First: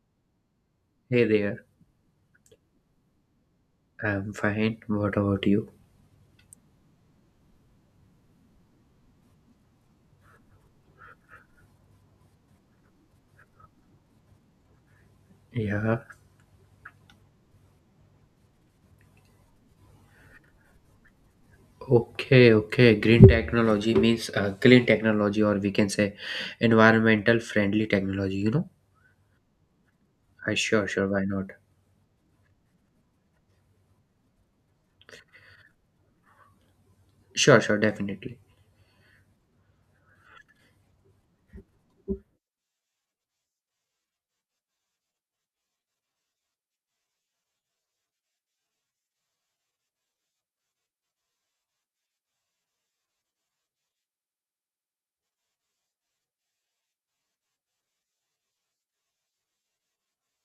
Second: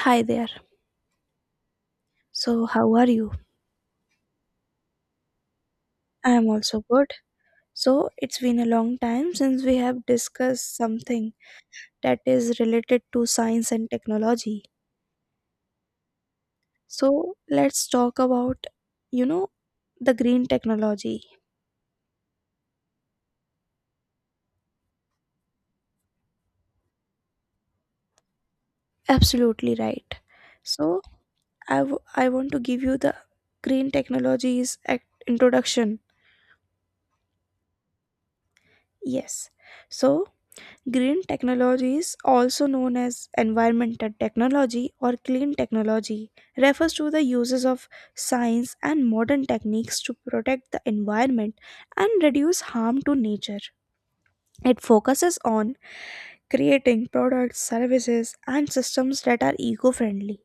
Hi there. Hey there, So, how are you? I'm fine. What about you? I am also good. So, it's been a long time since we have discussed something that is related to science and technology. Yeah, So, let's talk about, you know, the green technology. okay, okay. Green technology means clean technology, or we can say environmental friendly technology? Absolutely right. Sure, So, sure, why not? I want to give you the introduction. Sure, sure, definitely. Yes. So, green technology is also known as environmental technology or clean technology, refers to the uses of science and modern techniques to protect the environment and reduce harm to nature. It focuses on creating products, services, and systems that are eco friendly,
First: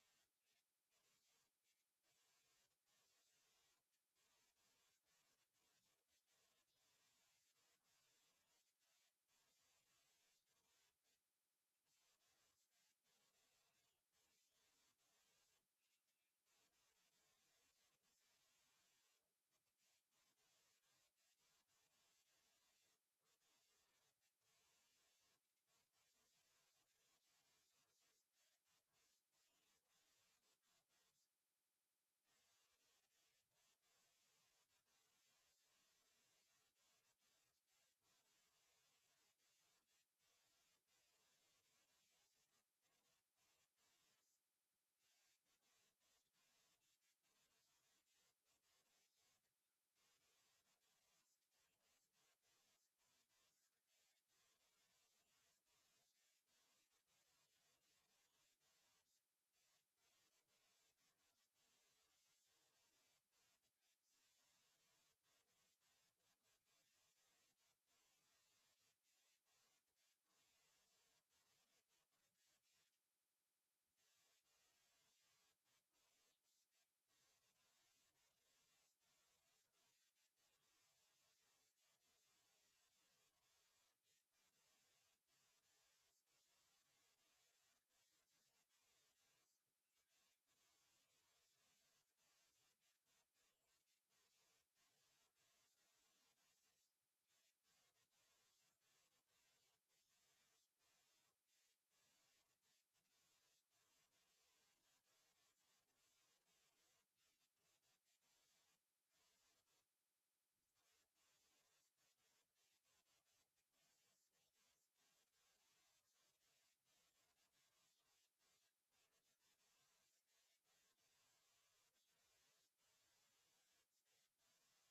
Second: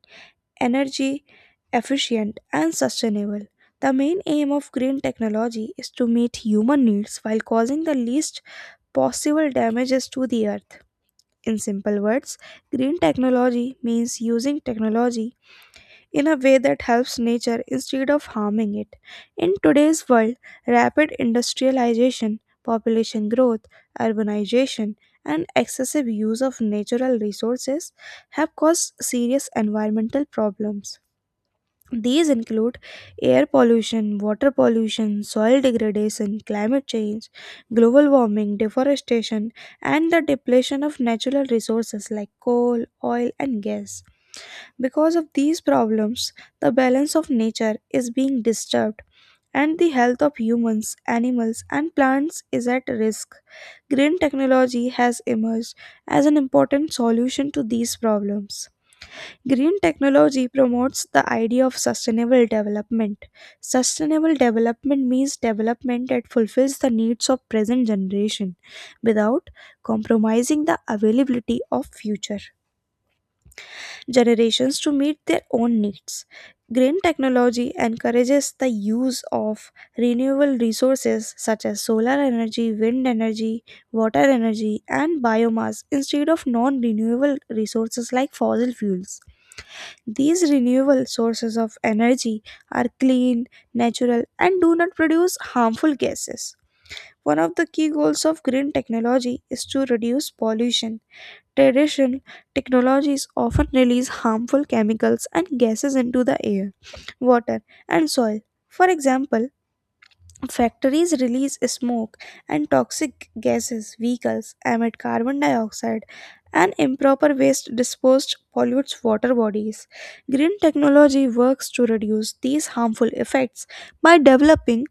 energy efficient, and sustainable. The main aim of green technology is to meet human needs while causing the least possible damages to the earth. In simple words, green technology means using technology in a way that helps nature instead of harming it. In today's world, rapid industrialization, population growth, urbanization, and excessive use of natural resources have caused serious environmental problems. These include air pollution, water pollution, soil degradation, climate change, global warming, deforestation, and the depletion of natural resources like coal, oil, and gas. Because of these problems, the balance of nature is being disturbed. And the health of humans, animals, and plants is at risk. Green technology has emerged as an important solution to these problems. Green technology promotes the idea of sustainable development. Sustainable development means development that fulfills the needs of present generation without compromising the availability of future generations to meet their own needs. Green technology encourages the use of renewable resources such as solar energy, wind energy, water energy, and biomass instead of non renewable resources like fossil fuels. These renewable sources of energy are clean, natural, and do not produce harmful gases. One of the key goals of green technology is to reduce pollution. Traditional technologies often release harmful chemicals and gases into the air, water, and soil. For example, factories release smoke and toxic gases, vehicles emit carbon dioxide, and improper waste disposed pollutes water bodies. Green technology works to reduce these harmful effects by developing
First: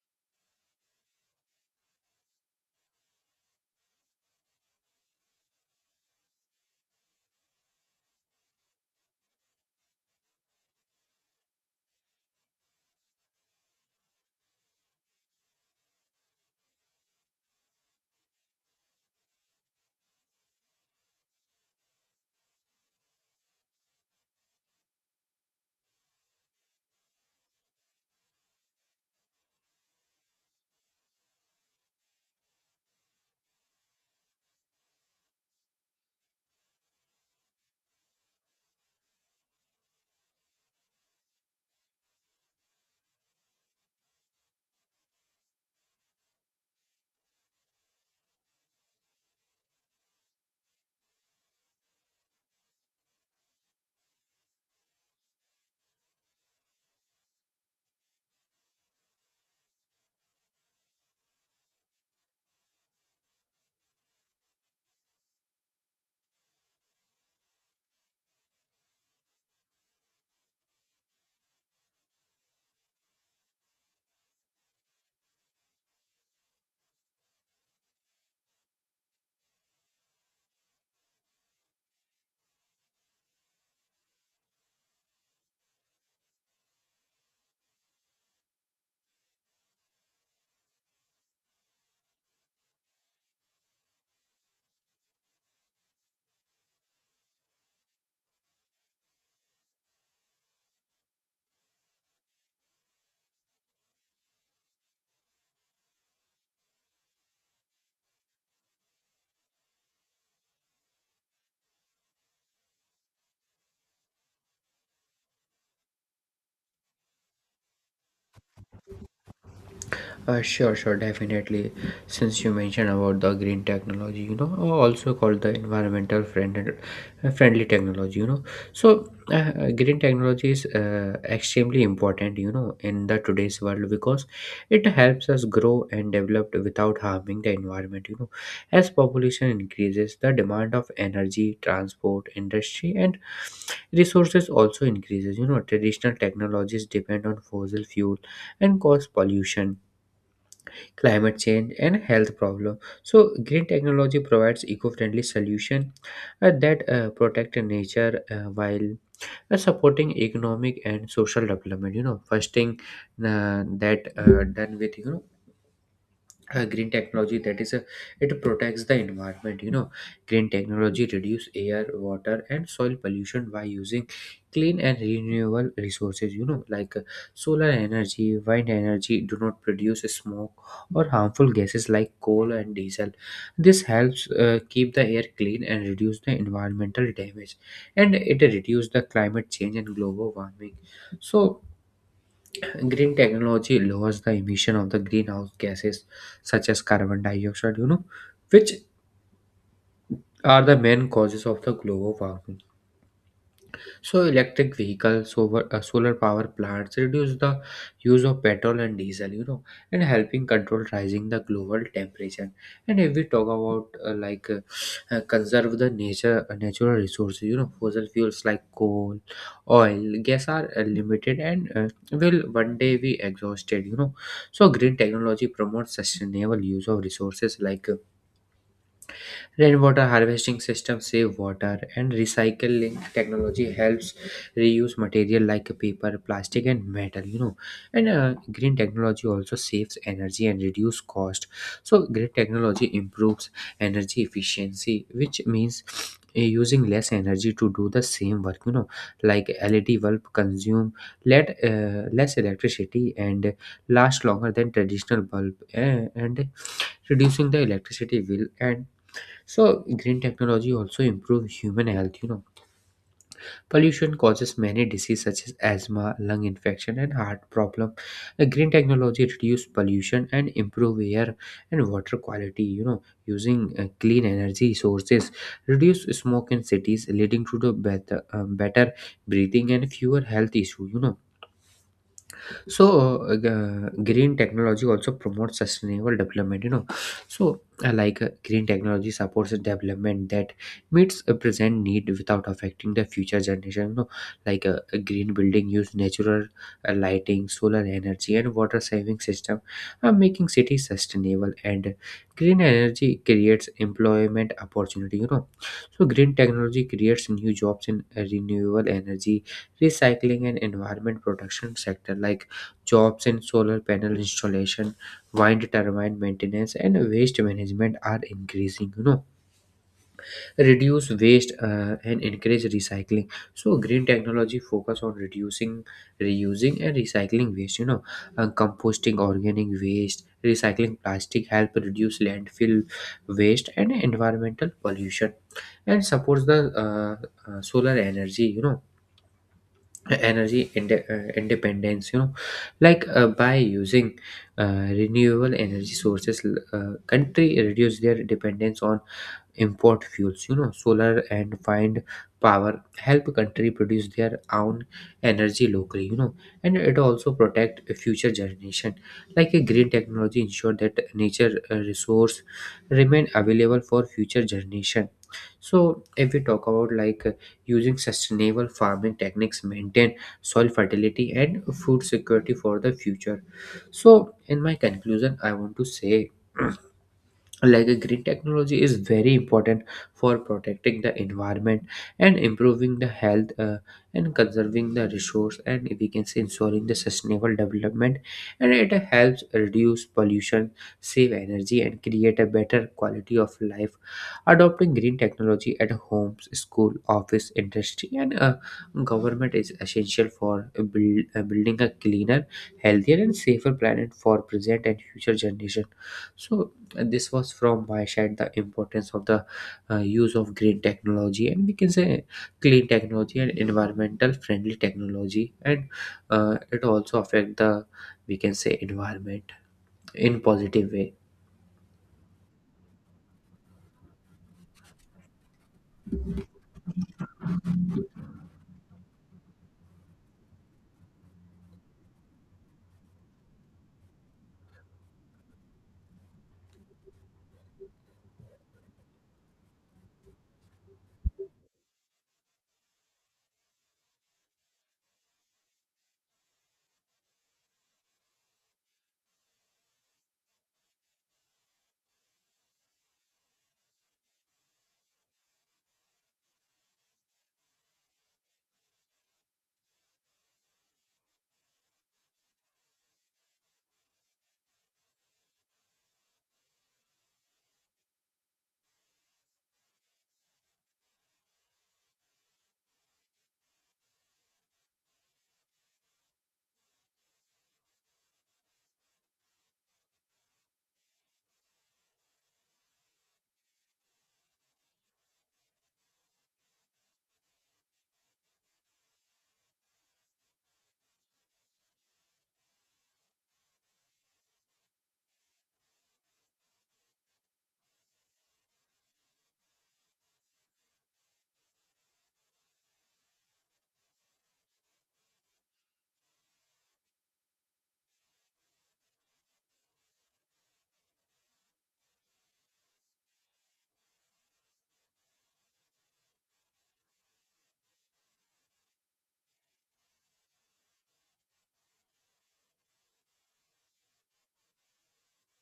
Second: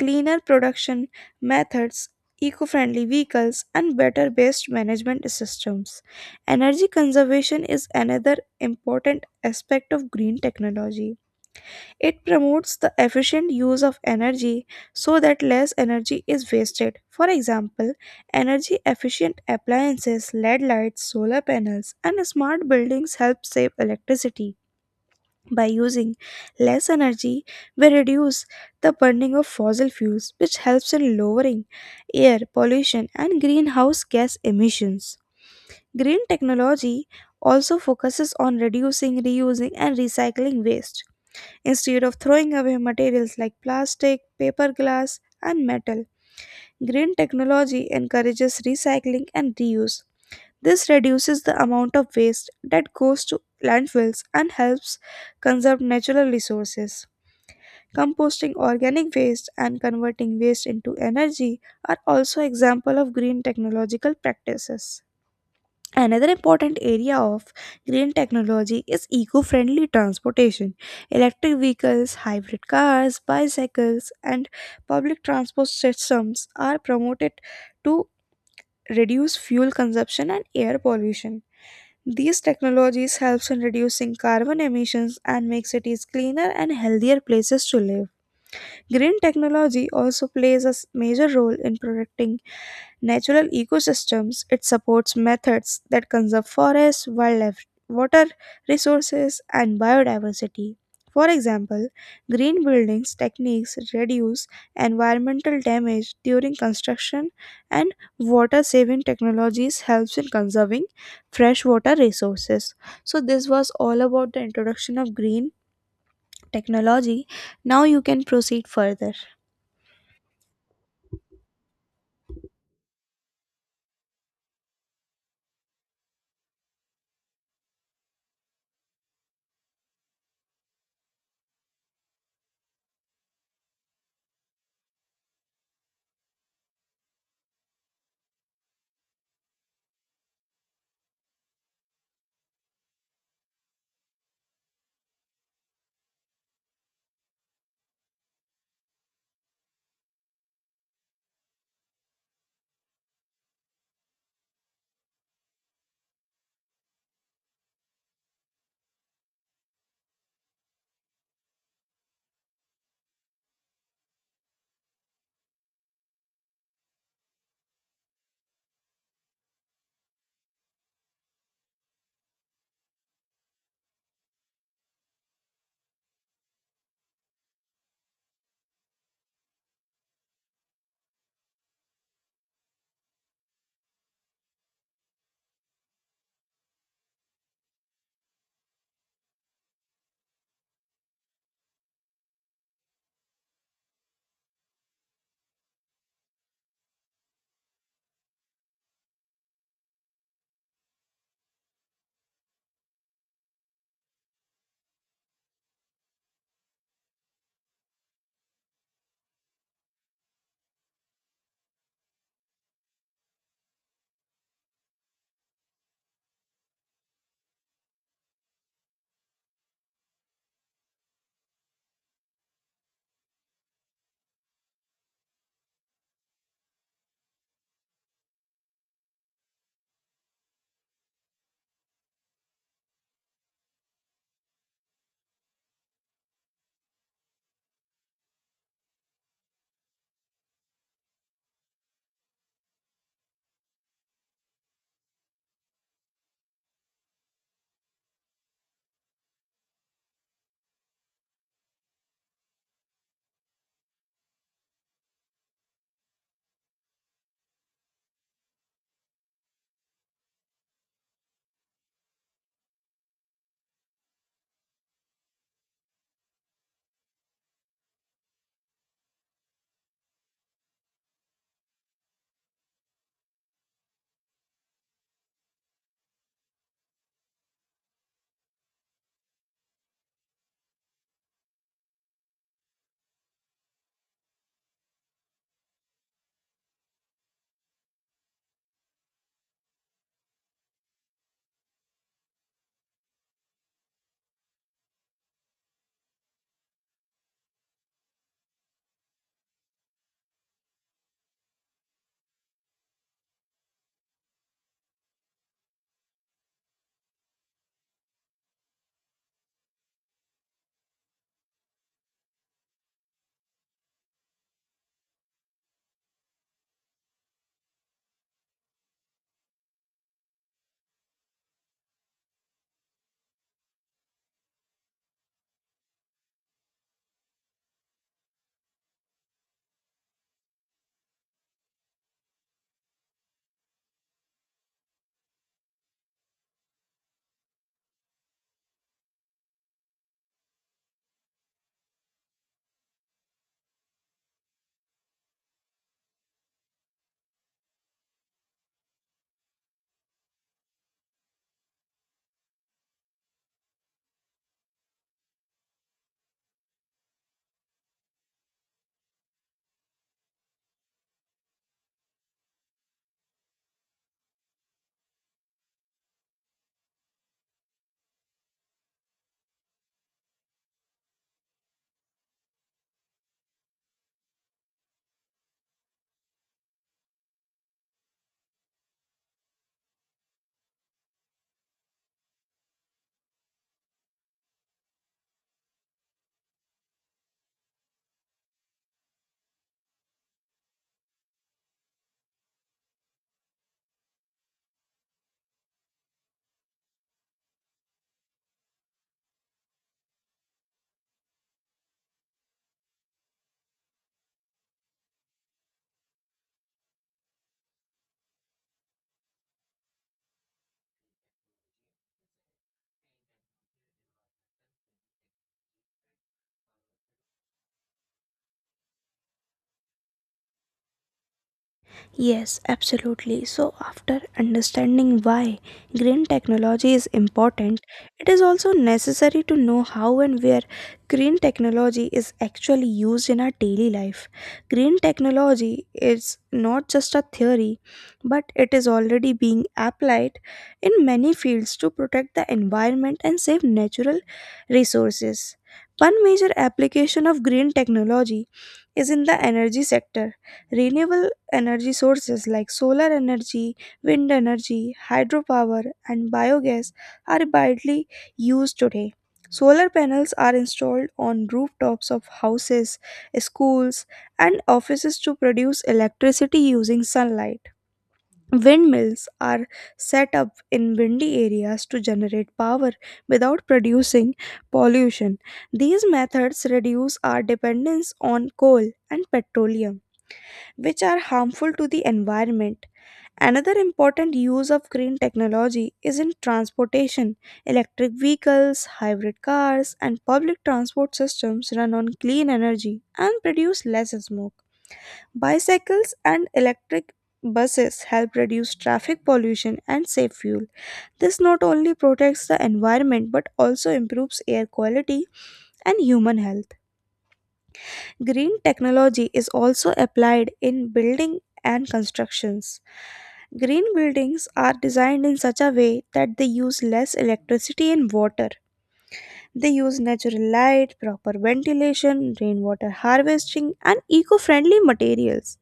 cleaner production methods, eco friendly vehicles, and better waste management systems. Energy conservation is another important aspect of green technology. It promotes the efficient use of energy so that less energy is wasted. For example, energy efficient appliances, LED lights, solar panels, and smart buildings help save electricity. By using less energy, we reduce the burning of fossil fuels, which helps in lowering air pollution and greenhouse gas emissions. Green technology also focuses on reducing, reusing, and recycling waste instead of throwing away materials like plastic, paper glass, and metal. Green technology encourages recycling and reuse. This reduces the amount of waste that goes to landfills and helps conserve natural resources. Composting organic waste and converting waste into energy are also examples of green technological practices. Another important area of green technology is eco friendly transportation. Electric vehicles, hybrid cars, bicycles, and public transport systems are promoted to reduce fuel consumption and air pollution. These technologies helps in reducing carbon emissions and make cities cleaner and healthier places to live. Green technology also plays a major role in protecting natural ecosystems. It supports methods that conserve forests, wildlife, water resources, and biodiversity. For example, green buildings techniques reduce environmental damage during construction and water saving technologies helps in conserving freshwater resources. So this was all about the introduction of green technology. Now you can proceed further. Sure, sure, definitely. Since you mentioned about the green technology, or also called the environmental friendly technology. So, green technology is extremely important, in the today's world because it helps us grow and develop without harming the environment. As population increases, the demand of energy, transport, industry, and resources also increases. You know, traditional technologies depend on fossil fuel and cause pollution, climate change, and health problem. So green technology provides eco-friendly solution that protect nature while supporting economic and social development. First thing that done with green technology, that is, it protects the environment. Green technology reduce air, water, and soil pollution by using clean and renewable resources, you know, like solar energy, wind energy do not produce smoke or harmful gases like coal and diesel. This helps keep the air clean and reduce the environmental damage, and it reduce the climate change and global warming. So green technology lowers the emission of the greenhouse gases such as carbon dioxide, you know, which are the main causes of the global warming. So electric vehicles, solar power plants reduce the use of petrol and diesel, you know, and helping control rising the global temperature. And if we talk about conserve the nature natural resources, you know, fossil fuels like coal, oil, gas are limited and will one day be exhausted, you know. So green technology promotes sustainable use of resources like rainwater harvesting systems save water, and recycling technology helps reuse material like paper, plastic, and metal. You know, and green technology also saves energy and reduce cost. So, green technology improves energy efficiency, which means using less energy to do the same work. You know, like LED bulb consume let less electricity and last longer than traditional bulb, and reducing the electricity bill. And so green technology also improves human health, you know. Pollution causes many diseases such as asthma, lung infection, and heart problem. The green technology reduce pollution and improve air and water quality, you know, using clean energy sources, reduce smoke in cities leading to the better breathing and fewer health issues, you know. So, green technology also promotes sustainable development, you know. So, green technology supports a development that meets a present need without affecting the future generation, you know. Like a green building use natural lighting, solar energy, and water saving system, making cities sustainable. And green energy creates employment opportunity, you know. So, green technology creates new jobs in renewable energy, recycling, and environment protection sector, like jobs in solar panel installation, wind turbine maintenance, and waste management are increasing. You know, reduce waste and encourage recycling. So green technology focus on reducing, reusing, and recycling waste. You know, composting organic waste, recycling plastic help reduce landfill waste and environmental pollution, and supports the solar energy. You know, energy independence, you know. Like by using renewable energy sources, country reduce their dependence on import fuels, you know. Solar and find power help country produce their own energy locally, you know, and it also protect future generation. Like a green technology ensure that nature resource remain available for future generation. So if we talk about using sustainable farming techniques maintain soil fertility and food security for the future. So in my conclusion, I want to say like a green technology is very important for protecting the environment and improving the health, and conserving the resource, and we can say ensuring the sustainable development, and it helps reduce pollution, save energy, and create a better quality of life. Adopting green technology at homes, school, office, industry, and government is essential for building a cleaner, healthier, and safer planet for present and future generation. So this was from my side, the importance of the use of green technology, and we can say clean technology and environmental friendly technology. And it also affect the, we can say, environment in positive way. Yes, absolutely. So, after understanding why green technology is important, it is also necessary to know how and where green technology is actually used in our daily life. Green technology is not just a theory, but it is already being applied in many fields to protect the environment and save natural resources. One major application of green technology is in the energy sector. Renewable energy sources like solar energy, wind energy, hydropower, and biogas are widely used today. Solar panels are installed on rooftops of houses, schools, and offices to produce electricity using sunlight. Windmills are set up in windy areas to generate power without producing pollution. These methods reduce our dependence on coal and petroleum which are harmful to the environment. Another important use of green technology is in transportation. Electric vehicles, hybrid cars, and public transport systems run on clean energy and produce less smoke. Bicycles and electric buses help reduce traffic pollution and save fuel. This not only protects the environment but also improves air quality and human health. Green technology is also applied in building and constructions. Green buildings are designed in such a way that they use less electricity and water. They use natural light, proper ventilation, rainwater harvesting, and eco friendly materials.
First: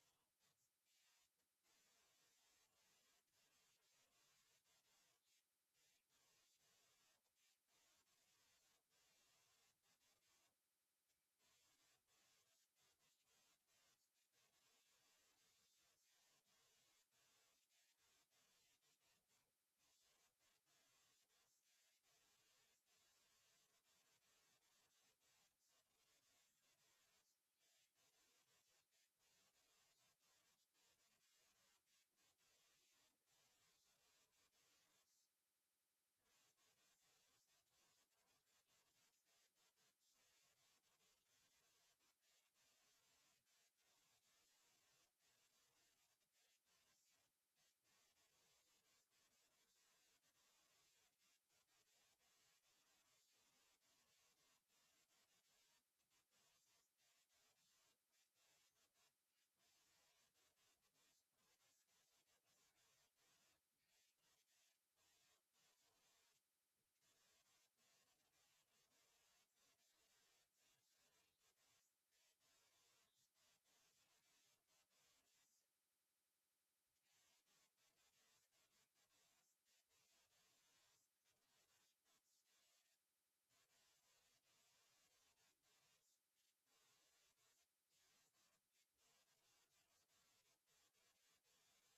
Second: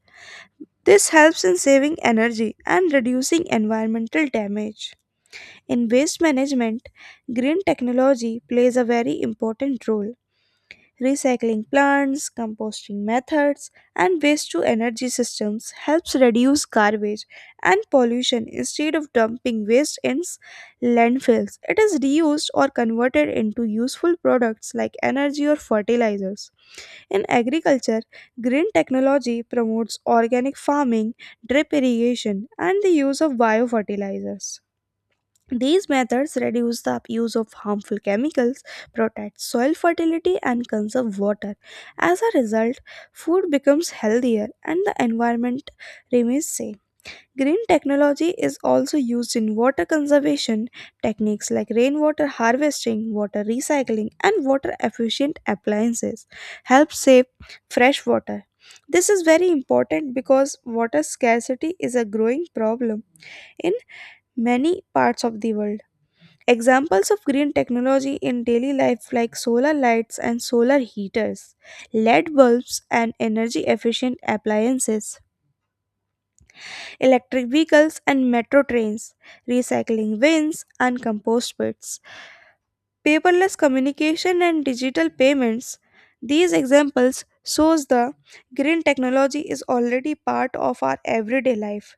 This helps in saving energy and reducing environmental damage. In waste management, green technology plays a very important role. Recycling plants, composting methods, and waste to energy systems helps reduce garbage and pollution. Instead of dumping waste in landfills, it is reused or converted into useful products like energy or fertilizers. In agriculture, green technology promotes organic farming, drip irrigation, and the use of biofertilizers. These methods reduce the use of harmful chemicals, protect soil fertility, and conserve water. As a result, food becomes healthier and the environment remains safe. Green technology is also used in water conservation. Techniques like rainwater harvesting, water recycling, and water efficient appliances help save fresh water. This is very important because water scarcity is a growing problem in many parts of the world. Examples of green technology in daily life like solar lights and solar heaters, LED bulbs and energy efficient appliances, electric vehicles and metro trains, recycling bins and compost pits, paperless communication and digital payments. These examples shows the green technology is already part of our everyday life.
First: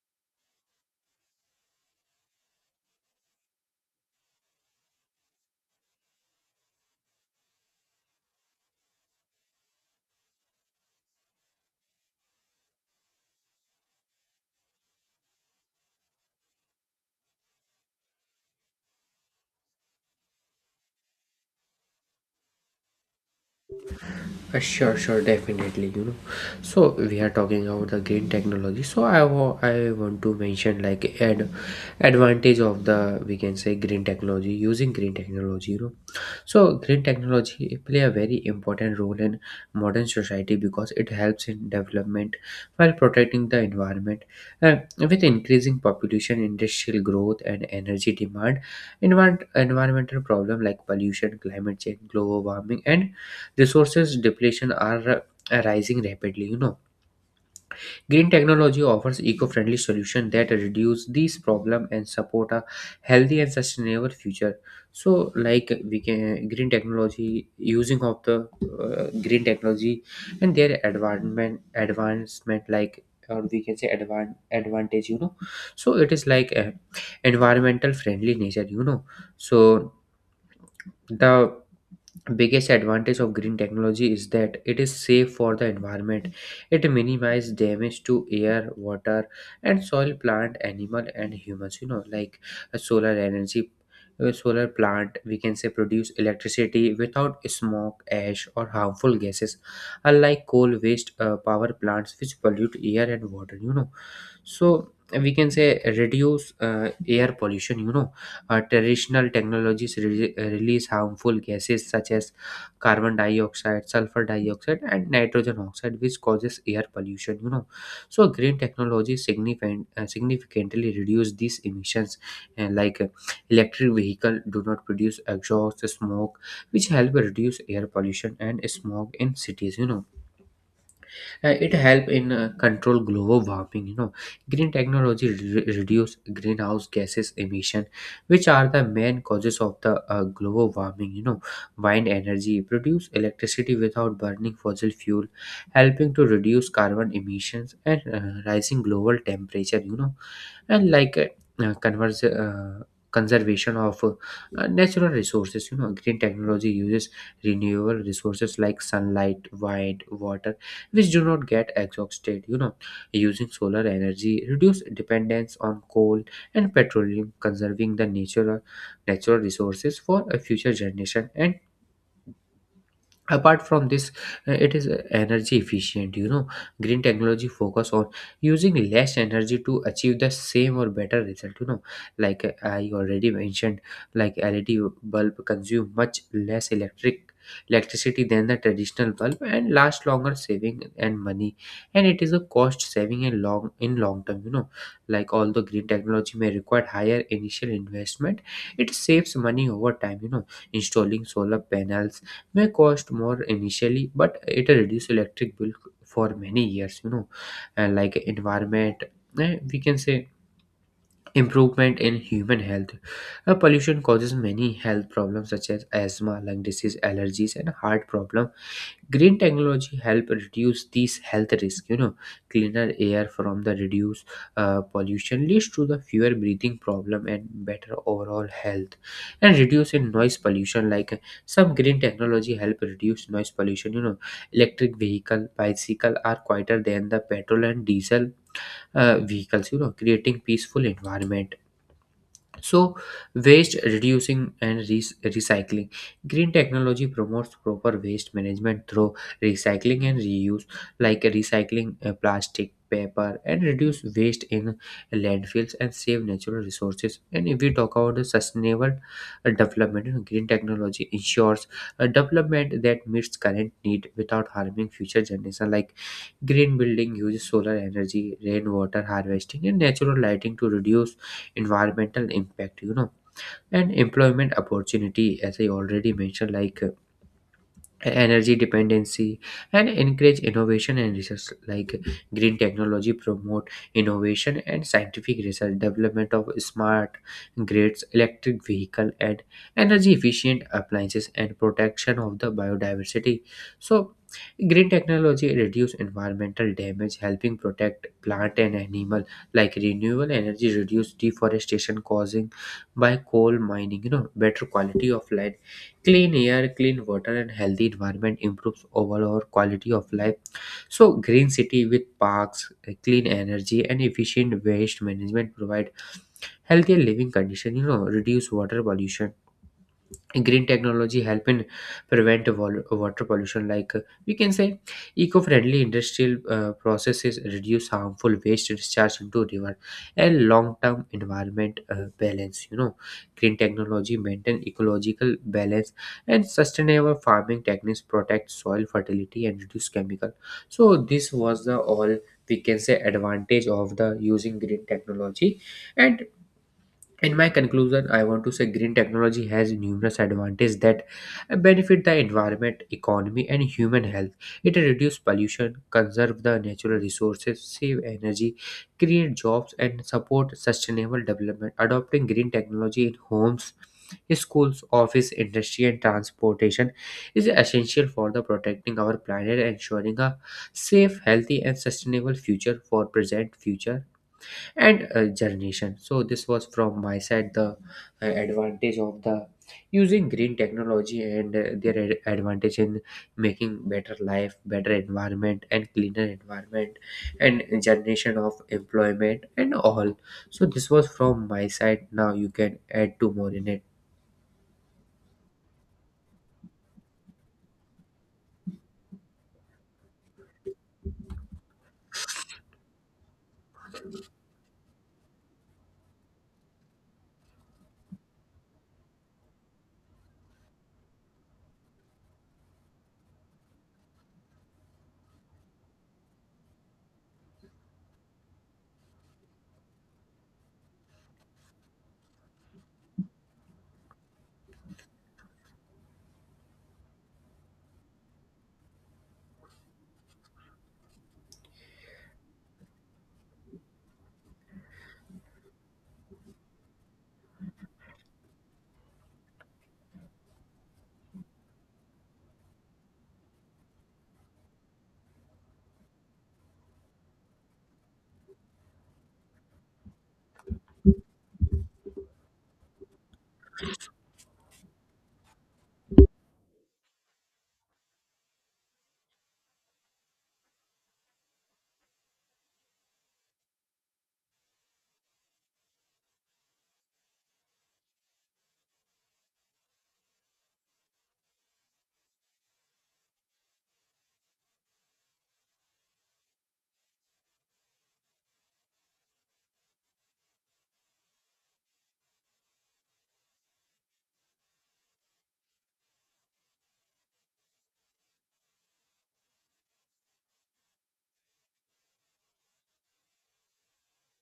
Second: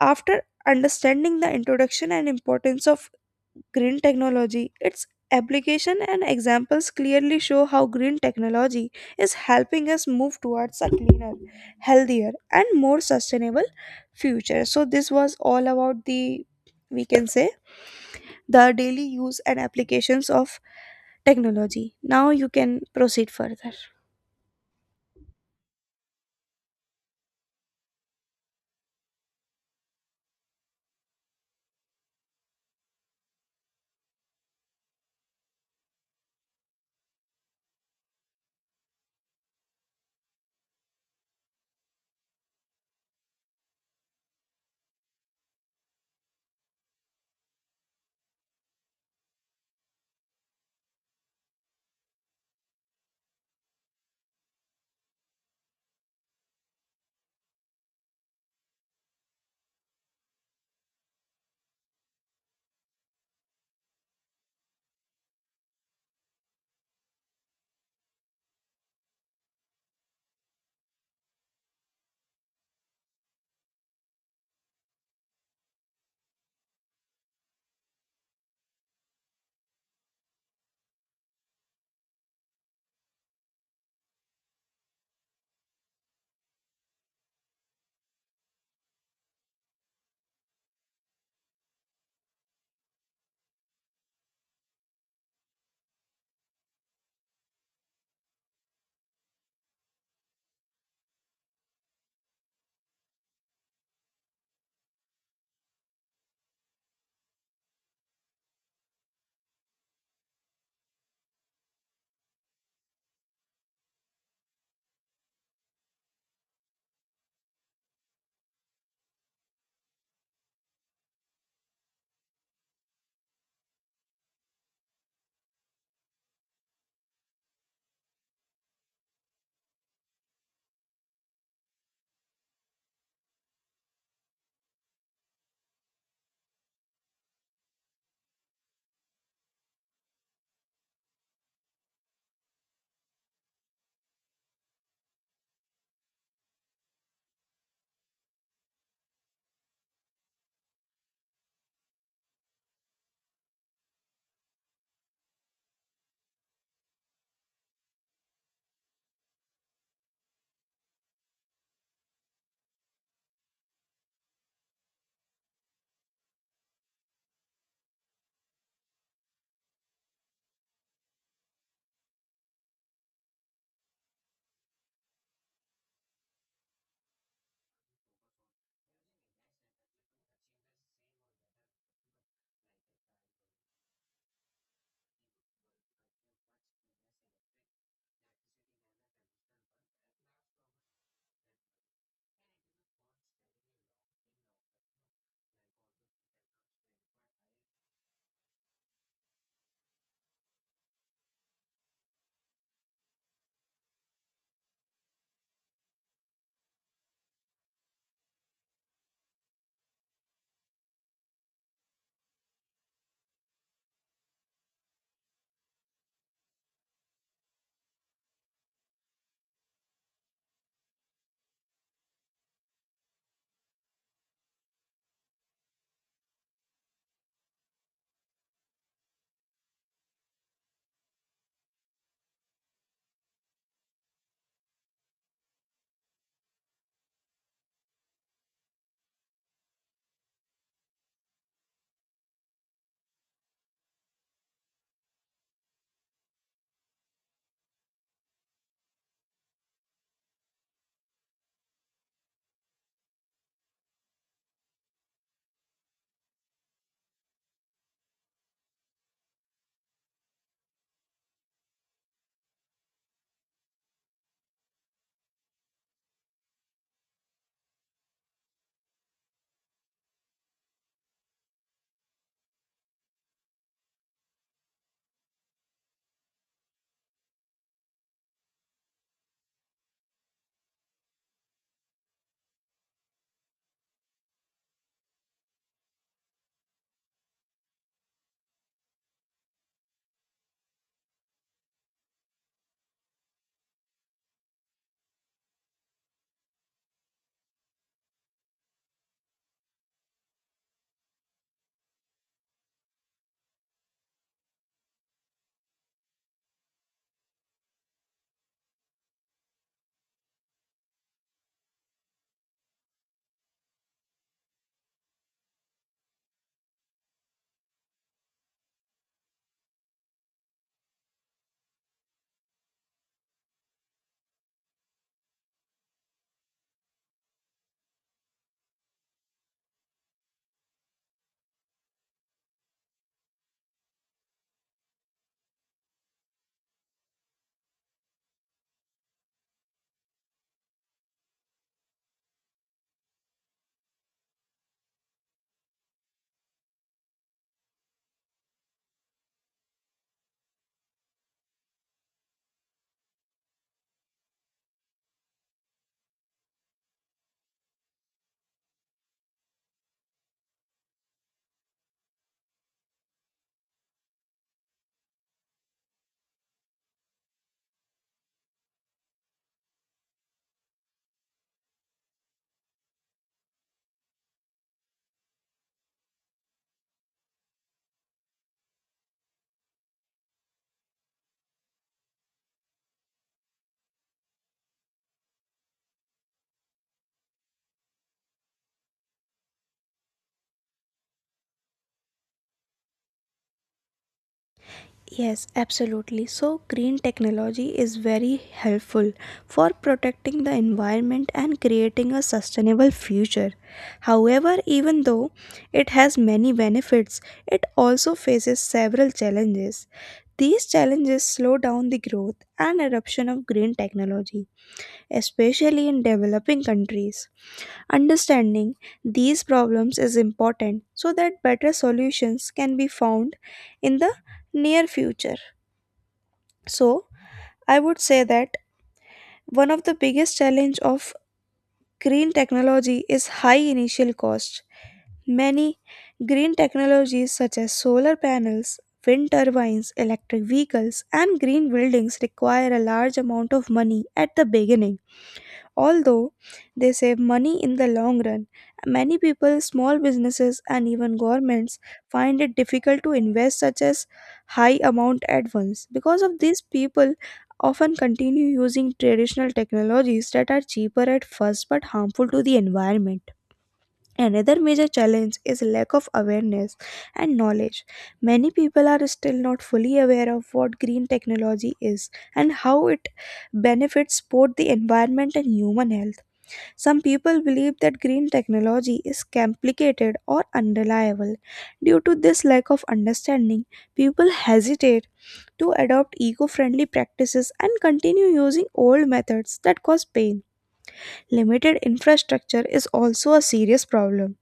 After understanding the introduction and importance of green technology, its application and examples clearly show how green technology is helping us move towards a cleaner, healthier, and more sustainable future. So, this was all about the, we can say, the daily use and applications of technology. Now, you can proceed further. Sure, sure, definitely. You know, so we are talking about the green technology. So I want to mention like ad advantage of the, we can say, green technology, using green technology, you know. So, green technology play a very important role in modern society because it helps in development while protecting the environment. With increasing population, industrial growth, and energy demand, environmental problem like pollution, climate change, global warming, and resources depletion are rising rapidly. You know, green technology offers eco-friendly solutions that reduce these problem and support a healthy and sustainable future. So, like we can green technology using of the green technology, and their advancement, like, or we can say, advantage, you know. So it is like a environmental friendly nature, you know. So the biggest advantage of green technology is that it is safe for the environment. It minimizes damage to air, water, and soil, plant, animal, and humans, you know. Like a solar energy, a solar plant, we can say, produce electricity without smoke, ash, or harmful gases, unlike coal waste power plants which pollute air and water, you know. So we can say reduce air pollution. You know, traditional technologies release harmful gases such as carbon dioxide, sulfur dioxide, and nitrogen oxide, which causes air pollution. You know, so green technology significantly reduce these emissions, and electric vehicle do not produce exhaust smoke, which help reduce air pollution and smog in cities. You know, it help in control global warming, you know. Green technology reduce greenhouse gases emission, which are the main causes of the global warming, you know. Wind energy produce electricity without burning fossil fuel, helping to reduce carbon emissions and rising global temperature, you know. And uh, converse, uh, conservation of natural resources, you know. Green technology uses renewable resources like sunlight, wind, water, which do not get exhausted, you know. Using solar energy reduce dependence on coal and petroleum, conserving the nature, natural resources for a future generation. And apart from this, it is energy efficient, you know. Green technology focus on using less energy to achieve the same or better result, you know. Like I already mentioned, like LED bulb consume much less electricity than the traditional bulb and last longer, saving and money. And it is a cost saving in long term, you know. Like although green technology may require higher initial investment, it saves money over time, you know. Installing solar panels may cost more initially, but it reduces electric bill for many years, you know. And like environment, we can say, improvement in human health. Pollution causes many health problems such as asthma, lung disease, allergies, and heart problems. Green technology help reduce these health risks, you know. Cleaner air from the reduced pollution leads to the fewer breathing problem and better overall health. And reduce in noise pollution, like some green technology help reduce noise pollution, you know. Electric vehicle, bicycle are quieter than the petrol and diesel vehicles, you know, creating peaceful environment. So, waste reducing and recycling. Green technology promotes proper waste management through recycling and reuse, like recycling plastic, paper, and reduce waste in landfills and save natural resources. And if we talk about the sustainable development, you know, green technology ensures a development that meets current need without harming future generation. Like green building uses solar energy, rainwater harvesting, and natural lighting to reduce environmental impact. And employment opportunity as I already mentioned, like energy dependency and encourage innovation and research. Like green technology promote innovation and scientific research, development of smart grids, electric vehicle, and energy efficient appliances, and protection of the biodiversity. So green technology reduce environmental damage, helping protect plant and animal, like renewable energy reduce deforestation causing by coal mining. Better quality of life, clean air, clean water, and healthy environment improves overall quality of life. So green city with parks, clean energy and efficient waste management provide healthier living condition. Reduce water pollution. Green technology help in prevent water pollution, like we can say eco-friendly industrial processes reduce harmful waste discharge into river, and long-term environment balance. Green technology maintain ecological balance, and sustainable farming techniques protect soil fertility and reduce chemical. So this was the all, we can say, advantage of the using green technology. And in my conclusion I want to say green technology has numerous advantages that benefit the environment, economy, and human health. It reduces pollution, conserve the natural resources, save energy, create jobs, and support sustainable development. Adopting green technology in homes, schools, office, industry, and transportation is essential for the protecting our planet and ensuring a safe, healthy, and sustainable future for present future and generation. So this was from my side, the advantage of the using green technology, and their advantage in making better life, better environment, and cleaner environment, and generation of employment and all. So this was from my side. Now you can add two more in it. Yes, absolutely. So, green technology is very helpful for protecting the environment and creating a sustainable future. However, even though it has many benefits, it also faces several challenges. These challenges slow down the growth and adoption of green technology, especially in developing countries. Understanding these problems is important so that better solutions can be found in the near future. So, I would say that one of the biggest challenge of green technology is high initial cost. Many green technologies such as solar panels, wind turbines, electric vehicles, and green buildings require a large amount of money at the beginning. Although they save money in the long run, many people, small businesses, and even governments find it difficult to invest such as high amount at once. Because of this, people often continue using traditional technologies that are cheaper at first but harmful to the environment. Another major challenge is lack of awareness and knowledge. Many people are still not fully aware of what green technology is and how it benefits both the environment and human health. Some people believe that green technology is complicated or unreliable. Due to this lack of understanding, people hesitate to adopt eco friendly practices and continue using old methods that cause pain. Limited infrastructure is also a serious problem.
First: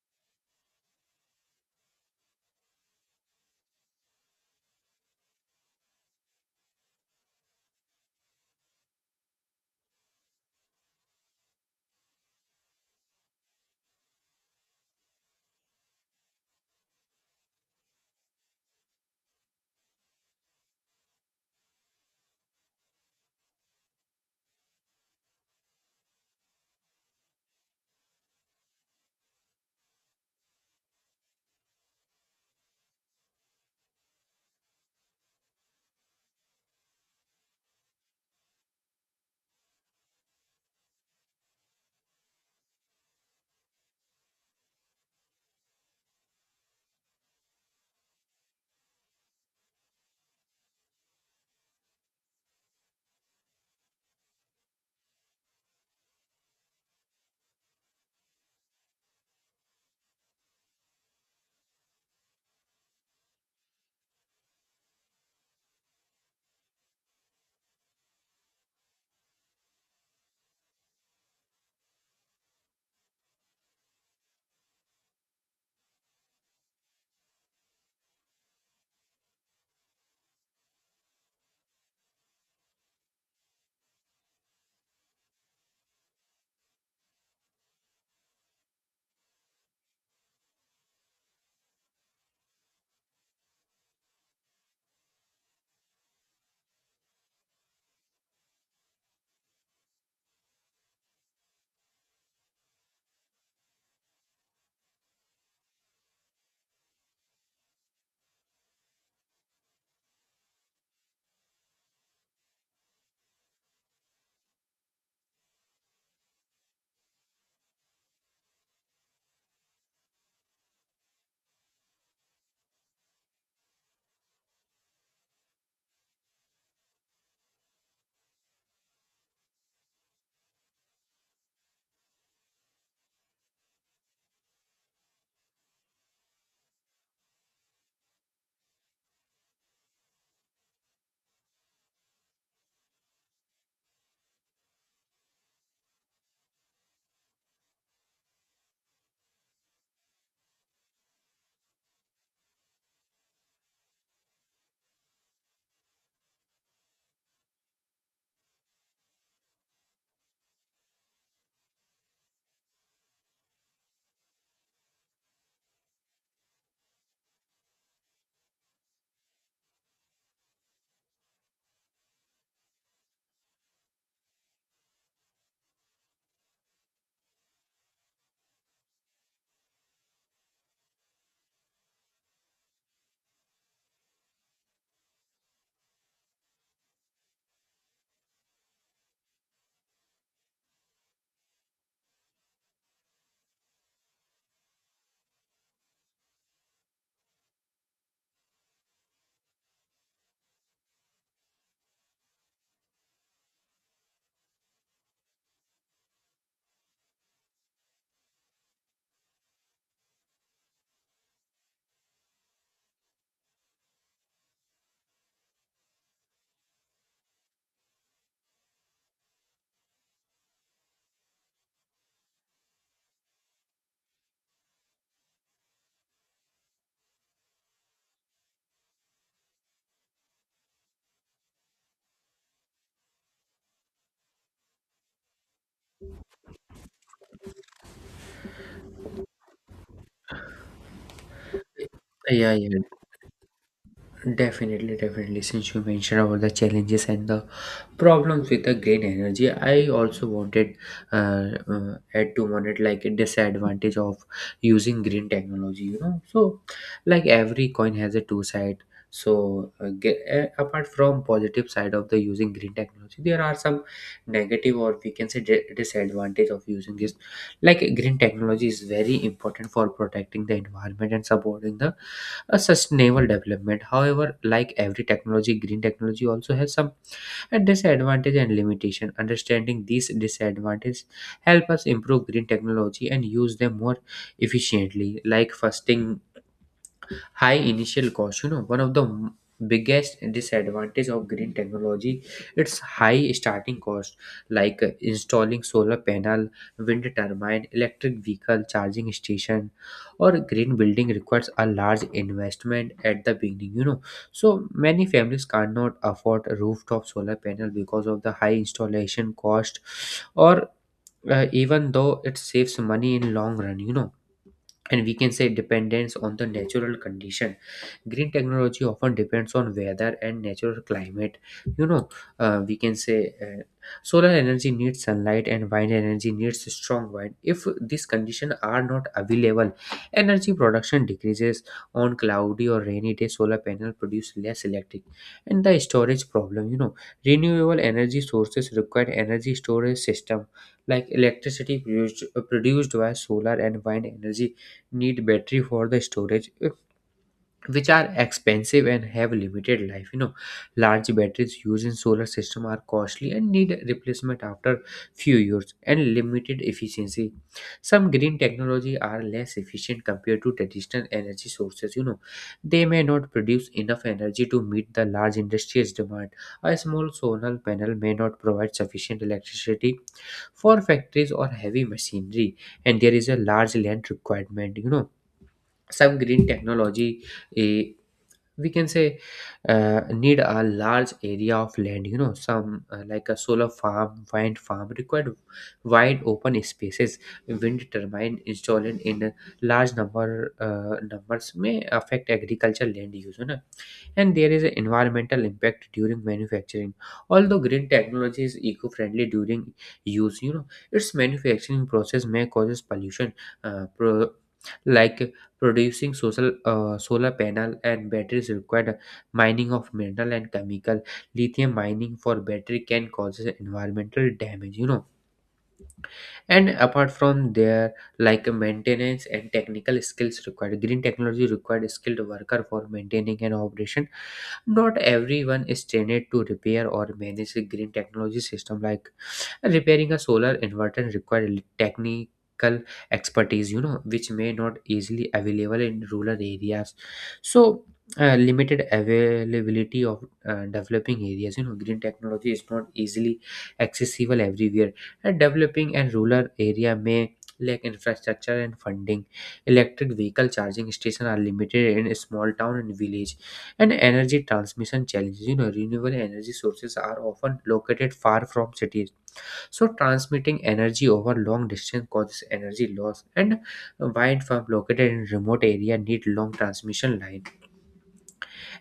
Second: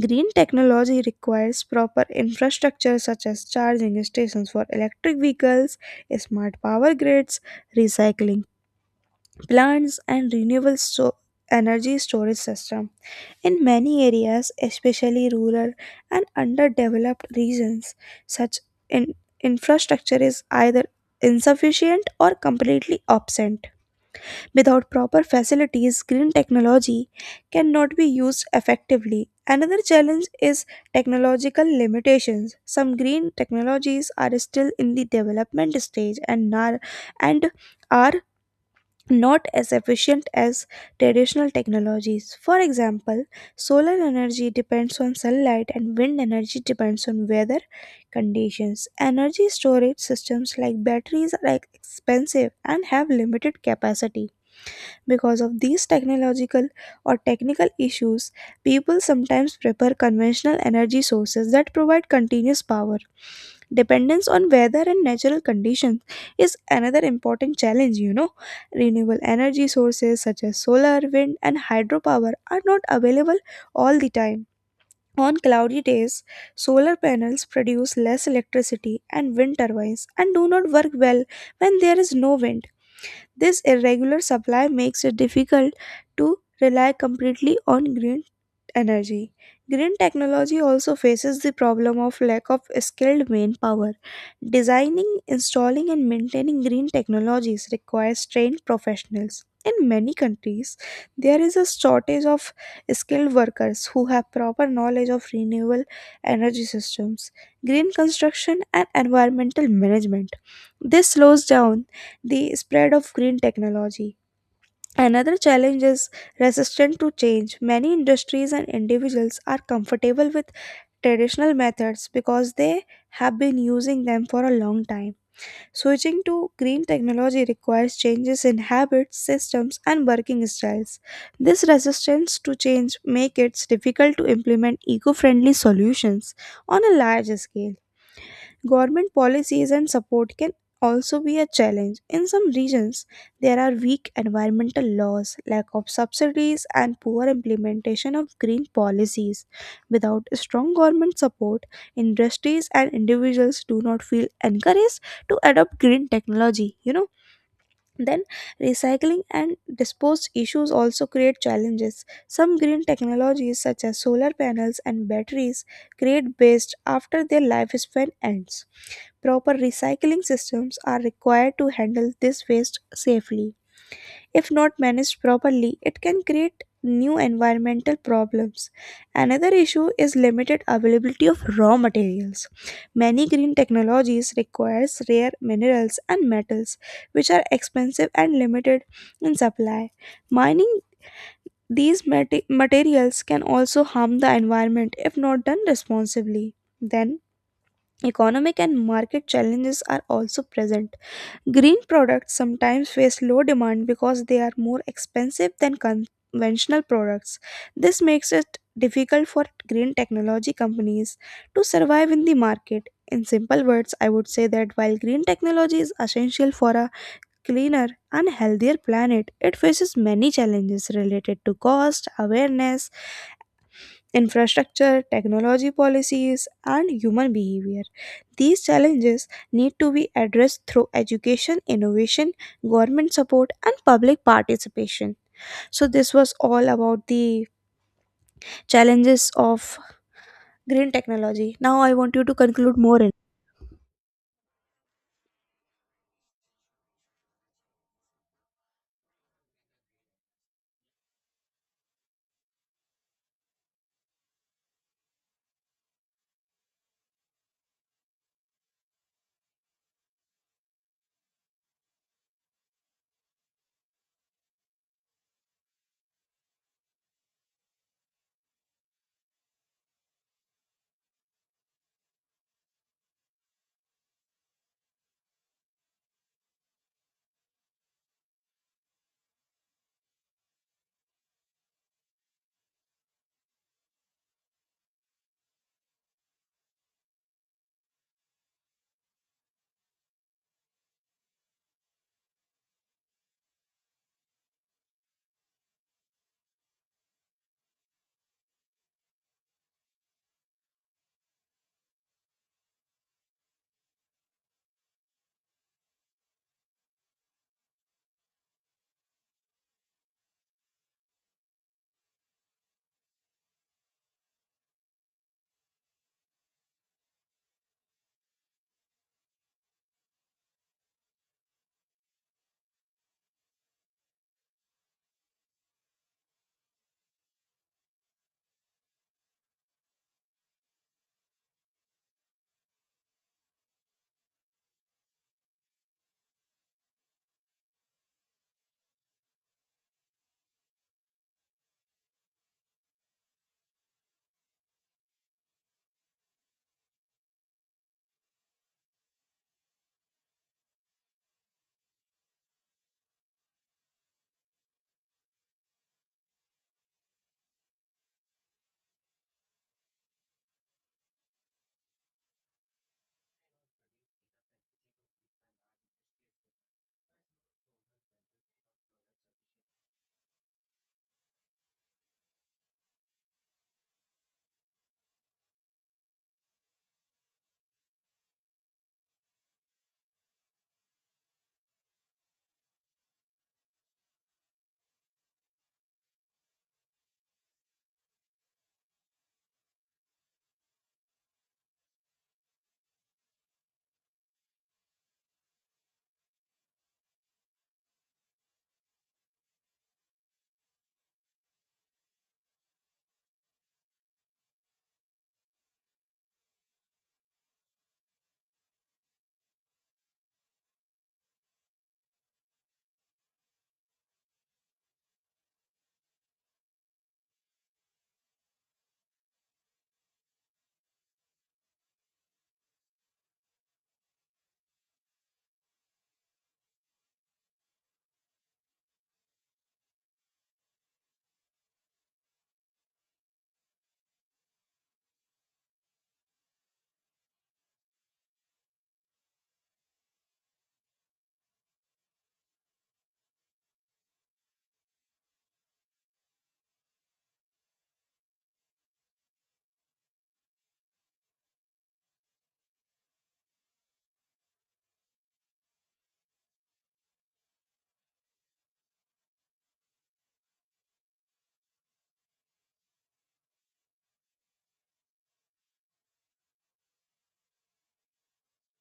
Green technology requires proper infrastructure such as charging stations for electric vehicles, smart power grids, recycling plants and renewable energy storage system. In many areas, especially rural and underdeveloped regions, such in- infrastructure is either insufficient or completely absent. Without proper facilities, green technology cannot be used effectively. Another challenge is technological limitations. Some green technologies are still in the development stage and are not as efficient as traditional technologies. For example, solar energy depends on sunlight and wind energy depends on weather conditions. Energy storage systems like batteries are expensive and have limited capacity. Because of these technological or technical issues, people sometimes prefer conventional energy sources that provide continuous power. Dependence on weather and natural conditions is another important challenge. Renewable energy sources such as solar, wind, and hydropower are not available all the time. On cloudy days, solar panels produce less electricity and wind turbines and do not work well when there is no wind. This irregular supply makes it difficult to rely completely on green energy. Green technology also faces the problem of lack of skilled manpower. Designing, installing, and maintaining green technologies requires trained professionals. In many countries, there is a shortage of skilled workers who have proper knowledge of renewable energy systems, green construction, and environmental management. This slows down the spread of green technology. Another challenge is resistance to change. Many industries and individuals are comfortable with traditional methods because they have been using them for a long time. Switching to green technology requires changes in habits, systems, and working styles. This resistance to change makes it difficult to implement eco-friendly solutions on a large scale. Government policies and support can also be a challenge. In some regions, there are weak environmental laws, lack of subsidies, and poor implementation of green policies. Without strong government support, industries and individuals do not feel encouraged to adopt green technology. Then, recycling and disposed issues also create challenges. Some green technologies, such as solar panels and batteries, create waste after their lifespan ends. Proper recycling systems are required to handle this waste safely. If not managed properly, it can create new environmental problems. Another issue is limited availability of raw materials. Many green technologies requires rare minerals and metals which are expensive and limited in supply. Mining these materials can also harm the environment if not done responsibly. Then economic and market challenges are also present. Green products sometimes face low demand because they are more expensive than conventional products. This makes it difficult for green technology companies to survive in the market. In simple words, I would say that while green technology is essential for a cleaner and healthier planet, it faces many challenges related to cost, awareness, infrastructure, technology policies, and human behavior. These challenges need to be addressed through education, innovation, government support, and public participation. So, this was all about the challenges of green technology. Now, I want you to Yeah, yeah. conclude more in Definitely, definitely. Since you mentioned about the challenges and the problems with the green energy, I also wanted add to on it like a disadvantage of using green technology. You know, so like every coin has a two side. So apart from positive side of the using green technology, there are some negative, or we can say disadvantage of using this. Like green technology is very important for protecting the environment and supporting the a sustainable development. However, like every technology, green technology also has some disadvantage and limitation. Understanding these disadvantages help us improve green technology and use them more efficiently. Like fasting high initial cost, you know, one of the biggest disadvantage of green technology, it's high starting cost, like installing solar panel, wind turbine, electric vehicle charging station, or green building requires a large investment at the beginning, you know. So many families cannot afford a rooftop solar panel because of the high installation cost, or even though it saves money in long run, you know. And we can say dependence on the natural condition, green technology often depends on weather and natural climate, you know. We can say, solar energy needs sunlight and wind energy needs strong wind. If these conditions are not available, energy production decreases. On cloudy or rainy day, solar panel produce less electric. And the storage problem, you know, renewable energy sources require energy storage system, like electricity produced by solar and wind energy need battery for the storage, which are expensive and have limited life, you know. Large batteries used in solar system are costly and need replacement after few years. And limited efficiency, some green technology are less efficient compared to traditional energy sources, you know. They may not produce enough energy to meet the large industries demand. A small solar panel may not provide sufficient electricity for factories or heavy machinery. And there is a large land requirement, you know, some green technology, eh, we can say, need a large area of land, you know. Some, like a solar farm, wind farm required wide open spaces. Wind turbine installed in large numbers may affect agriculture land use, you know. And there is an environmental impact during manufacturing. Although green technology is eco-friendly during use, you know, its manufacturing process may causes pollution. uh, pro- like producing social solar panel and batteries required mining of mineral and chemical. Lithium mining for battery can cause environmental damage, you know. And apart from there, like maintenance and technical skills required, green technology required skilled worker for maintaining an operation. Not everyone is trained to repair or manage a green technology system, like repairing a solar inverter required technical expertise, you know, which may not easily available in rural areas. So limited availability of developing areas, you know, green technology is not easily accessible everywhere. And developing and rural area may lack infrastructure and funding. Electric vehicle charging stations are limited in a small town and village. And energy transmission challenges, you know, renewable energy sources are often located far from cities, so transmitting energy over long distance causes energy loss. And wind farm located in remote area need long transmission line.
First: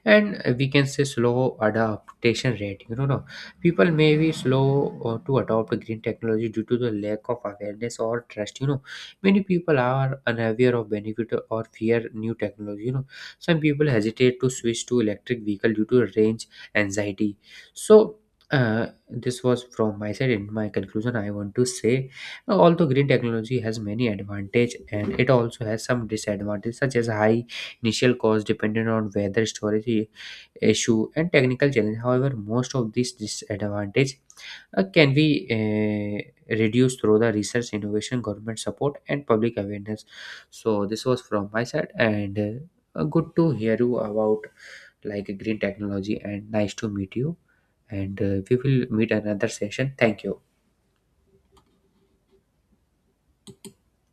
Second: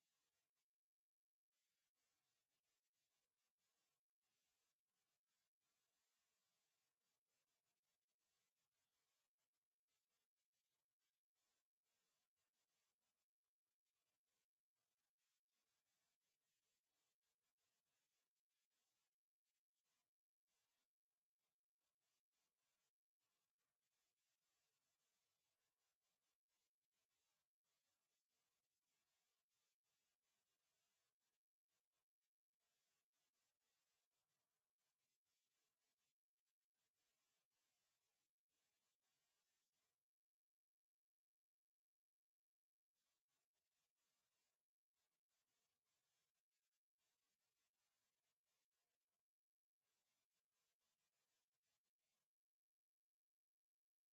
And we can say slow adaptation rate, you know, no? People may be slow to adopt green technology due to the lack of awareness or trust, you know. Many people are unaware of benefit or fear new technology, you know. Some people hesitate to switch to electric vehicle due to range anxiety. So this was from my side. In my conclusion I want to say although green technology has many advantage, and it also has some disadvantages such as high initial costs, depended on weather, storage issue, and technical challenge. However, most of these disadvantages can be reduced through the research, innovation, government support, and public awareness. So this was from my side, and good to hear you about like green technology, and nice to meet you. And we will meet another session. Thank you.